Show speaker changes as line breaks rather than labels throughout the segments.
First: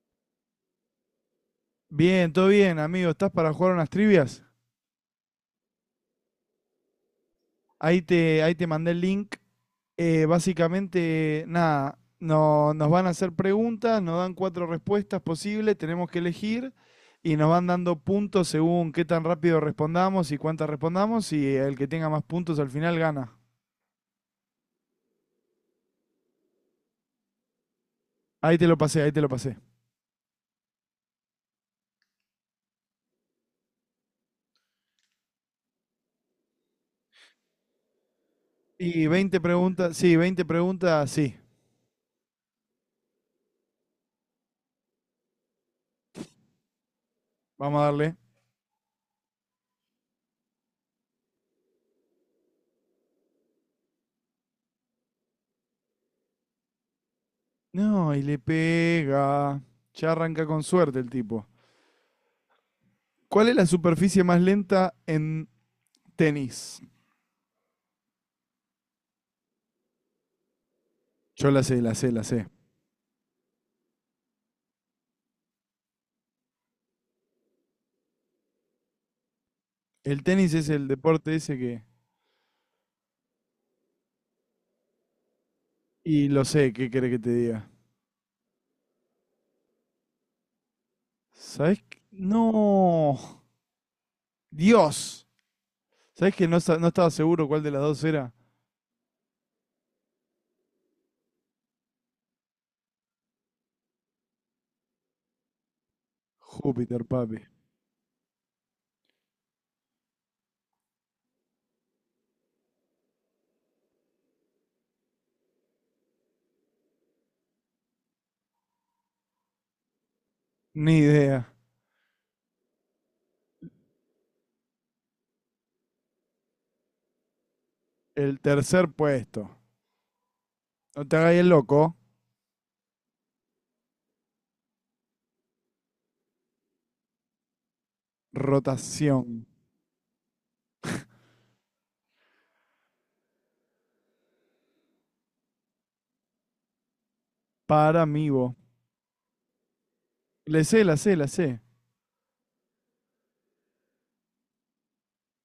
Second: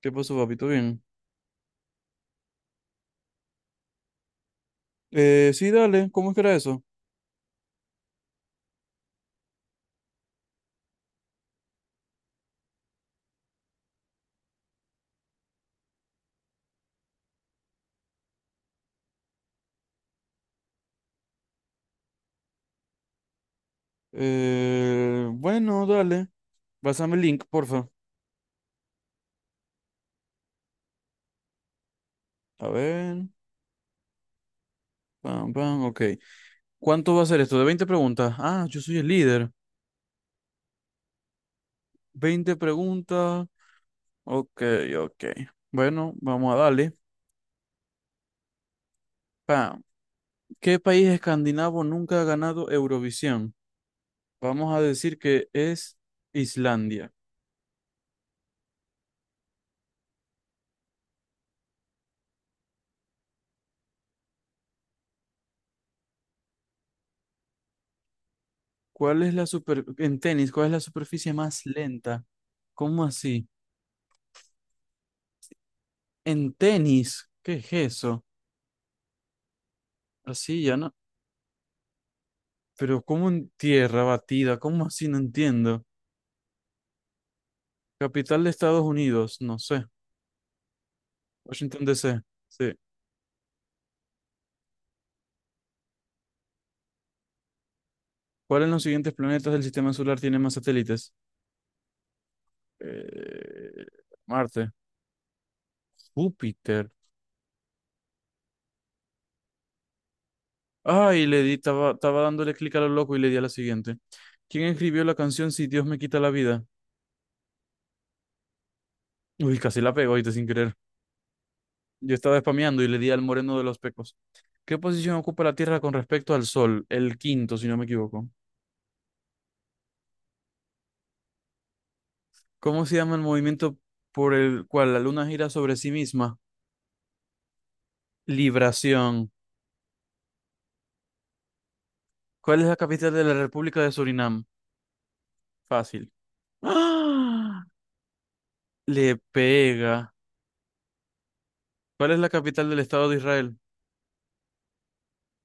¿Qué pasó, papito? Bien.
Bien, todo bien, amigo. ¿Estás para jugar unas trivias?
Sí, dale. ¿Cómo es que era eso?
Ahí te mandé el link. Básicamente, nada, no, nos van a hacer preguntas, nos dan cuatro respuestas posibles, tenemos que elegir y nos van dando puntos según qué tan rápido respondamos y cuántas respondamos, y el que tenga más puntos al final gana.
Bueno, dale. Pásame el link, porfa.
Ahí te lo pasé.
A ver. Pam, pam. Ok. ¿Cuánto va a ser esto? ¿De 20 preguntas? Ah, yo soy
Y
el
20
líder.
preguntas, sí, 20 preguntas, sí.
20 preguntas. Ok, ok. Bueno, vamos a darle.
Vamos a darle.
Pam. ¿Qué país escandinavo nunca ha ganado Eurovisión? Vamos a decir que es Islandia.
No, y le pega. Ya arranca con suerte el tipo. ¿Cuál es la superficie más lenta en tenis?
¿Cuál es la super... En tenis, ¿cuál es la superficie
Yo
más
la sé, la
lenta?
sé.
¿Cómo así? En tenis, ¿qué es eso?
El tenis es
Arcilla,
el
¿no?
deporte ese que...
Pero, ¿cómo en tierra batida? ¿Cómo así? No entiendo.
Y lo sé, ¿qué querés que te diga?
Capital de Estados Unidos, no sé.
¿Sabés
Washington
qué?
DC, sí.
No. Dios. ¿Sabés que no, no estaba seguro cuál de las dos era?
¿Cuál en los siguientes planetas del sistema solar tiene más satélites? Eh, Marte. Júpiter.
Júpiter, papi.
Ay, le di, estaba dándole clic a lo loco y le di a la siguiente. ¿Quién escribió la canción Si Dios me quita la vida? Uy, casi la pego ahorita sin querer.
Ni idea.
Yo estaba spameando y le di al moreno de los pecos. ¿Qué posición ocupa la Tierra con respecto al Sol? El quinto, si no me equivoco.
El tercer puesto. No te hagas el loco.
¿Cómo se llama el movimiento por el cual la Luna gira sobre sí misma? Libración.
Rotación.
¿Cuál es la capital de la República de Surinam? Fácil. ¡Ah!
Para mí, vos.
Le pega.
Le sé, la sé.
¿Cuál es la capital del Estado de Israel?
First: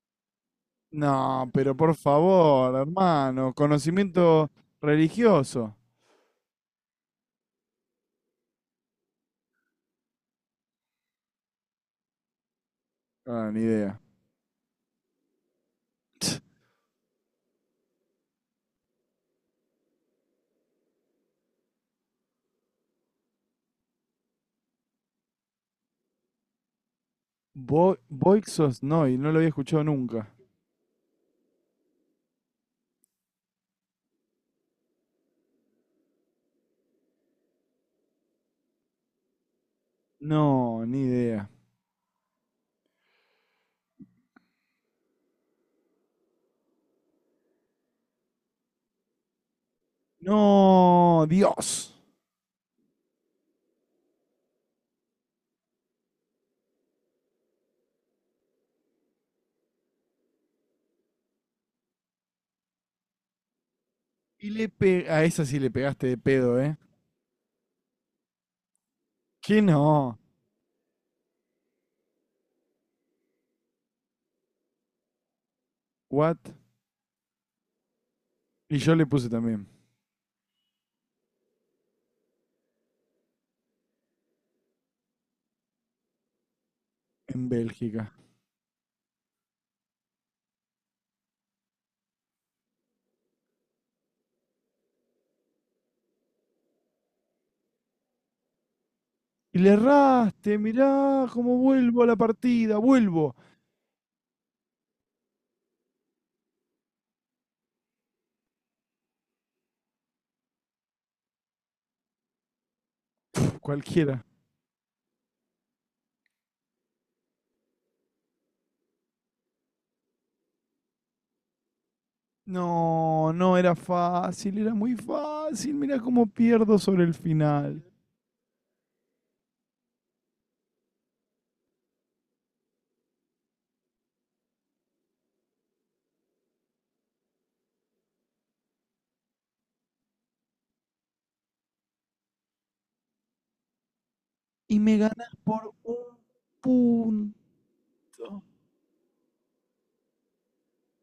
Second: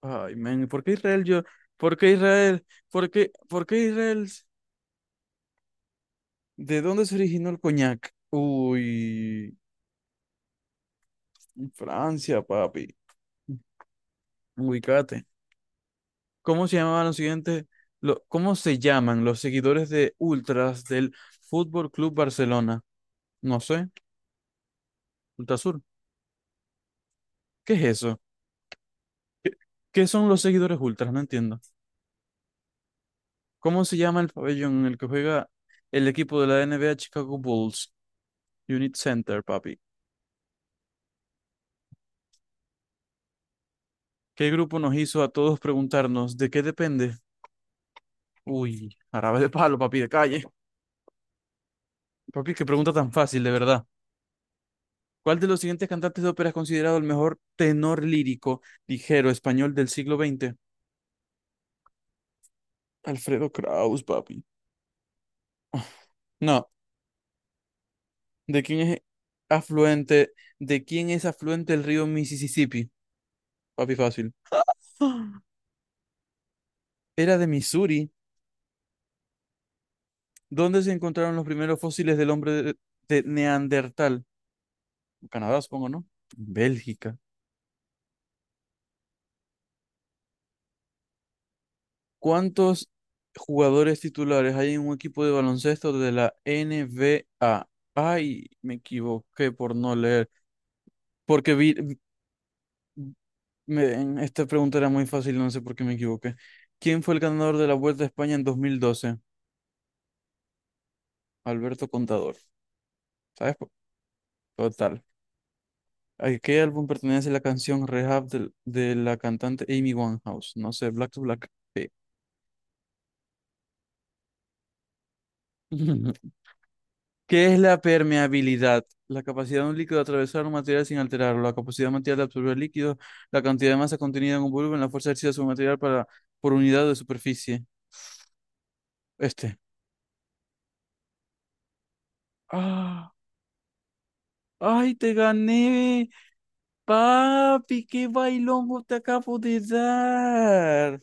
Ay, men, ¿por qué Israel yo?
No, pero por
¿Por qué Israel?
favor,
¿Por qué,
hermano.
por qué Israel?
Conocimiento religioso.
¿De dónde se originó el coñac? Uy, Francia, papi.
Ah, ni idea.
Ubicate. ¿Cómo se llamaban los siguientes? ¿Cómo se llaman los seguidores de Ultras del Fútbol Club Barcelona? No sé, Ultrasur. ¿Qué es
Bo
eso?
No y no lo había
¿Qué,
escuchado
qué son
nunca.
los seguidores Ultras? No entiendo. ¿Cómo se llama el pabellón en el que juega el equipo de la NBA Chicago Bulls? Unit Center, papi.
No, ni idea.
¿Qué grupo nos hizo a todos preguntarnos de qué depende? Uy, árabe de palo, papi, de calle.
No, Dios.
Papi, qué pregunta tan fácil, de verdad. ¿Cuál de los siguientes cantantes de ópera es considerado el mejor tenor lírico ligero español del siglo XX? Alfredo Kraus, papi.
Y a esa sí le pegaste de pedo,
No,
¿eh?
¿de quién es
¿Qué no?
afluente? ¿De quién es afluente el río Mississippi? Papi, fácil.
What?
Era de Missouri.
Y yo le puse también,
¿Dónde se encontraron los primeros fósiles del hombre de Neandertal? Canadá, supongo, ¿no? Bélgica.
en Bélgica.
¿Cuántos jugadores titulares hay en un equipo de baloncesto de la N B A? Ay, me equivoqué
Y le
por no leer.
erraste, mirá
Porque
cómo
vi,
vuelvo a la partida, vuelvo.
Miren, esta pregunta era muy fácil, no sé por qué me equivoqué. ¿Quién fue el ganador de la Vuelta a España en 2012? Alberto Contador. ¿Sabes?
Pf, cualquiera.
Total. ¿A qué álbum pertenece la canción Rehab de la cantante Amy Winehouse? No sé, Black to Black. Sí.
No, no era fácil, era muy fácil. Mirá cómo pierdo sobre el
¿Qué es la
final.
permeabilidad? La capacidad de un líquido de atravesar un material sin alterarlo, la capacidad material de absorber líquido, la cantidad de masa contenida en un volumen, la fuerza ejercida sobre un material por unidad de superficie. Este. ¡Ah!
Y
¡Ay,
me
te
ganas por
gané!
un punto.
Papi, qué bailongo te acabo de dar.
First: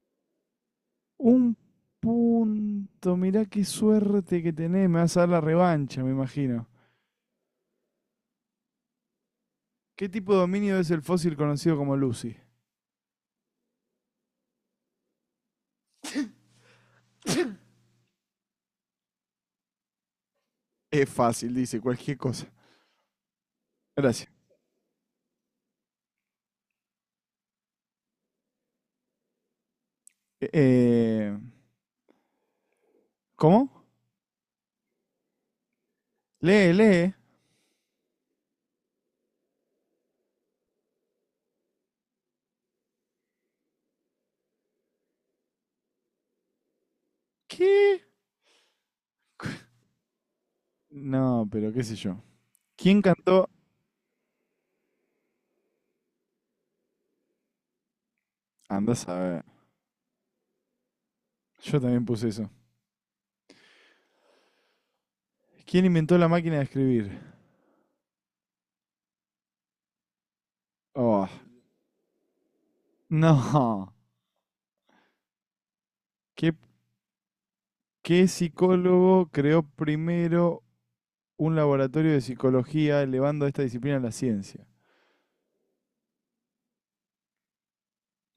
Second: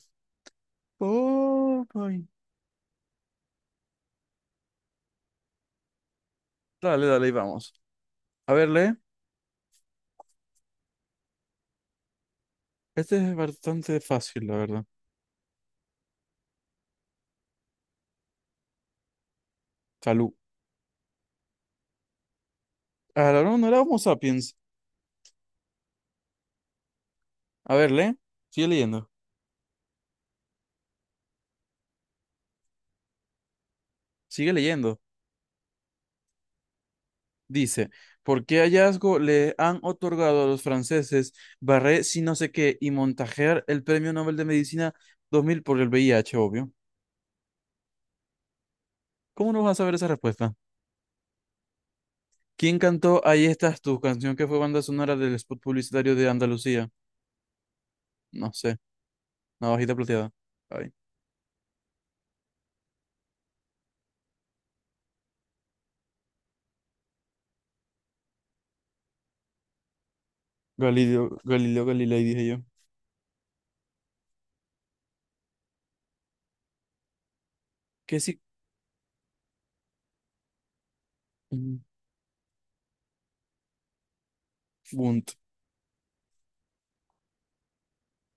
Un
Oh, my.
punto, mirá qué suerte que tenés, me vas a dar la revancha, me imagino.
Dale, dale, ahí vamos. A ver, lee.
¿Qué tipo de dominio es el fósil conocido como Lucy?
Este es bastante fácil, la verdad. Salud.
Es fácil, dice cualquier cosa.
Ah, no, no era Homo
Gracias.
sapiens. A ver, lee. Sigue leyendo.
Eh, ¿Cómo?
Sigue leyendo.
Lee, lee.
Dice, ¿por qué hallazgo le han otorgado a los franceses Barré si no sé qué y Montajer el Premio Nobel de Medicina 2000 por el VIH, obvio?
¿Qué?
¿Cómo no vas a saber esa respuesta?
No, pero qué sé yo.
¿Quién
¿Quién
cantó Ahí
cantó?
estás tú, canción que fue banda sonora del spot publicitario de Andalucía? No sé,
Andás a ver.
navajita plateada. Ay.
Yo también puse eso. ¿Quién inventó la máquina de escribir? Oh,
Galileo Galilei, dije yo.
no. ¿Qué,
¿Qué
¿qué
si...
psicólogo creó primero un
mm,
laboratorio de psicología elevando esta disciplina a la ciencia?
Bunt.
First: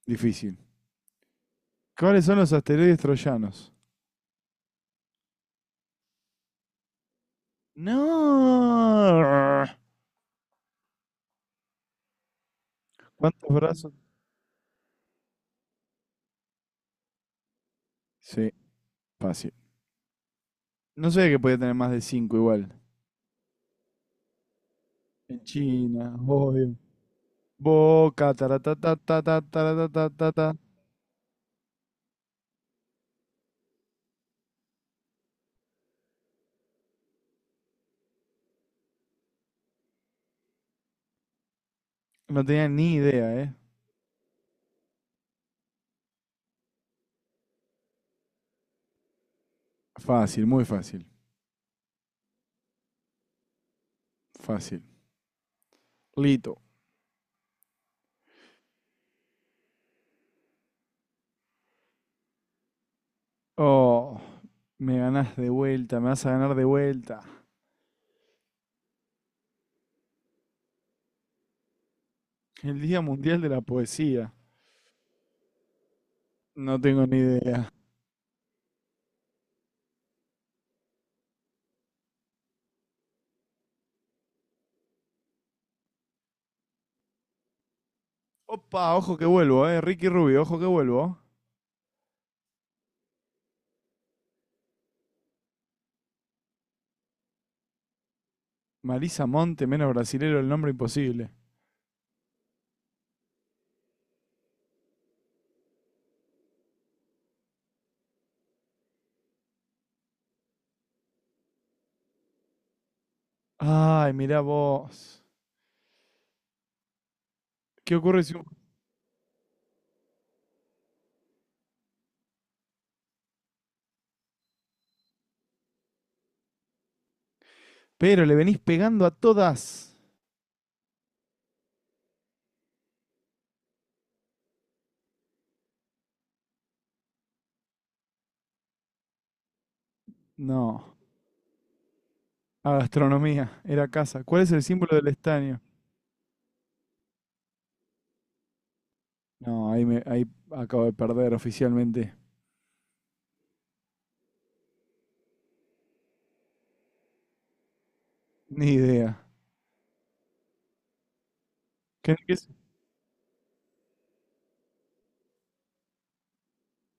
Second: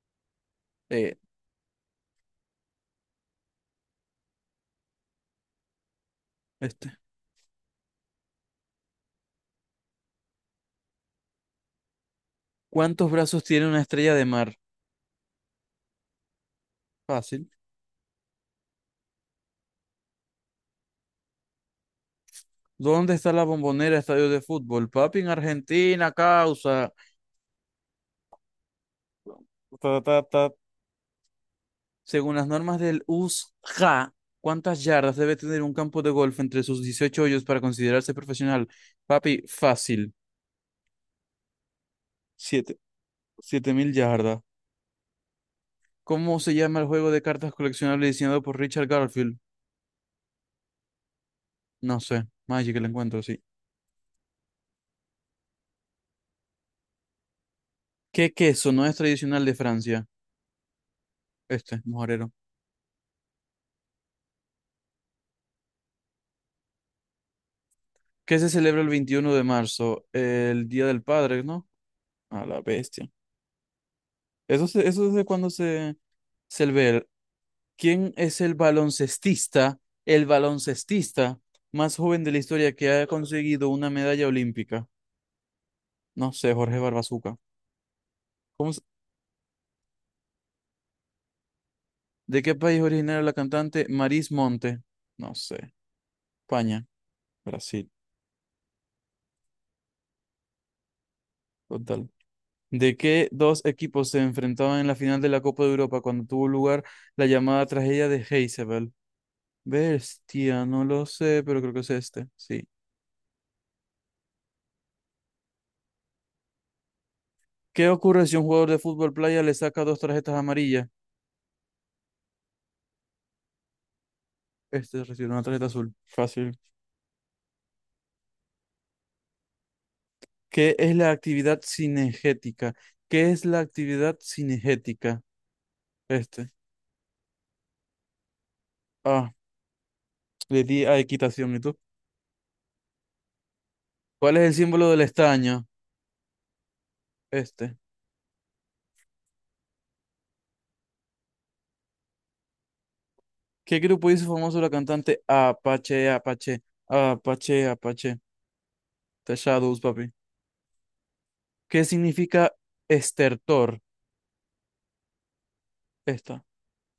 Difícil.
Eh,
¿Cuáles son los asteroides troyanos?
este.
No.
¿Cuántos brazos
¿Cuántos
tiene una
brazos?
estrella de mar? Fácil.
Sí, fácil. No sé, que podía tener más de 5 igual.
¿Dónde está la bombonera estadio de fútbol? Papi, en
En China,
Argentina,
obvio.
causa.
Boca,
Ta, ta, ta.
taratatatatatatata.
Según las normas del USJA, ¿cuántas yardas debe tener un campo de golf entre sus 18 hoyos para considerarse profesional? Papi, fácil.
No tenía ni idea, ¿eh?
7000 yardas. ¿Cómo se llama el juego de cartas coleccionables diseñado por Richard Garfield?
Fácil, muy fácil.
No sé. Magic el encuentro, sí.
Fácil. Lito.
¿Qué queso no es tradicional de Francia? Este, mojarero.
Oh, me ganás de vuelta, me vas a ganar de vuelta.
¿Qué se celebra el 21 de marzo? El Día del Padre, ¿no? A la
El Día
bestia.
Mundial de la Poesía.
Eso, eso desde cuando se
No tengo
ve.
ni idea.
¿Quién es el baloncestista más joven de la historia que ha conseguido una medalla olímpica? No sé, Jorge Barbazuca. ¿Cómo
Opa, ojo que vuelvo, eh. Ricky Rubio, ojo que vuelvo.
¿De qué país es originaria la cantante Maris Monte? No sé. España, Brasil,
Marisa Monte, menos brasilero, el nombre imposible.
total. ¿De qué dos equipos se enfrentaban en la final de la Copa de Europa cuando tuvo lugar la llamada tragedia de Heysel? Bestia, no lo sé, pero creo que es este. Sí.
Ay, mirá vos.
¿Qué
¿Qué ocurre
ocurre
si
si un
un...
jugador de fútbol playa le saca dos tarjetas amarillas? Este recibe una tarjeta azul. Fácil.
Pero le venís pegando a todas.
¿Qué es la actividad cinegética? ¿Qué es la actividad cinegética? Este. Ah, le di
No.
a equitación. ¿Y tú?
A gastronomía, era casa.
¿Cuál
¿Cuál
es
es
el
el
símbolo
símbolo
del
del estaño?
estaño? Este.
No, ahí, me, ahí acabo de perder oficialmente.
¿Qué grupo hizo famoso la cantante Apache, Apache, Apache, Apache?
Ni idea.
The Shadows, papi. ¿Qué
¿Qué es?
significa estertor? Esta.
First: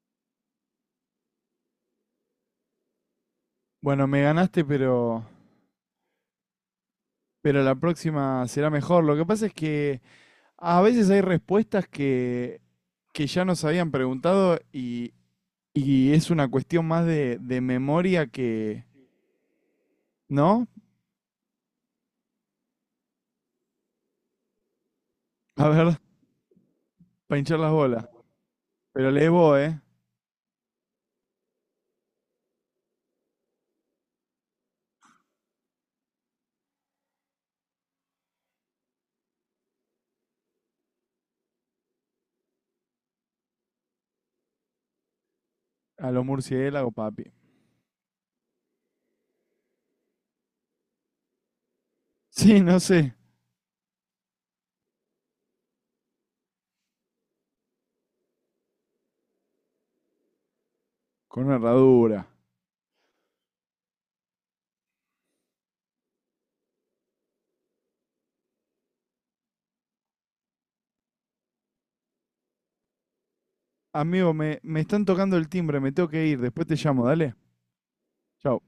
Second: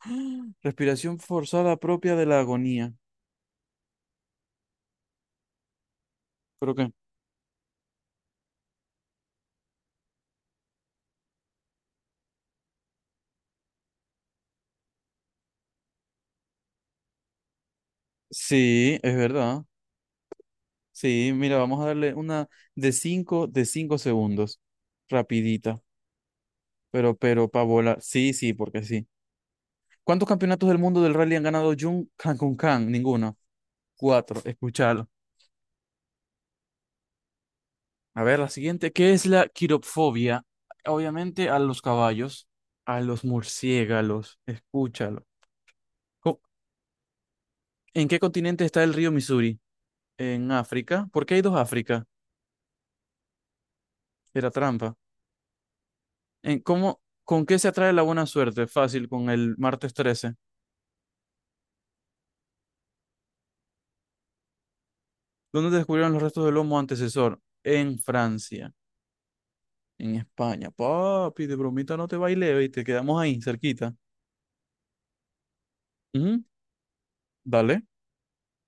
Respiración forzada propia de la agonía.
Bueno, me ganaste,
Creo que.
pero la próxima será mejor. Lo que pasa es que a veces hay respuestas que ya nos habían preguntado, y Y es una cuestión más de memoria que,
Sí, es verdad.
¿no?
Sí, mira, vamos a darle una de cinco segundos.
A
Rapidita.
ver,
Pero,
para
pero,
hinchar
pa'
las
volar.
bolas.
Sí, sí, porque sí.
Pero le voy, ¿eh?
¿Cuántos campeonatos del mundo del rally han ganado Jun Kang Kun Kang? Ninguno. Cuatro. Escuchalo. A ver, la siguiente, ¿qué es la quiropfobia? Obviamente a los caballos, a los murciélagos, escúchalo.
A los
Co-
murciélagos, papi.
¿En qué continente está el río Missouri? ¿En África? ¿Por qué hay dos África?
Sí, no sé.
Era trampa. ¿En cómo, ¿Con qué se atrae la buena suerte? Fácil, con el martes 13.
Con una herradura.
¿Dónde descubrieron los restos del homo antecesor? En Francia, en España. Papi, de bromita no te baile y te quedamos ahí, cerquita.
Amigo, me están tocando el timbre, me tengo que ir.
Ujú,
Después te llamo, dale.
dale.
Chao.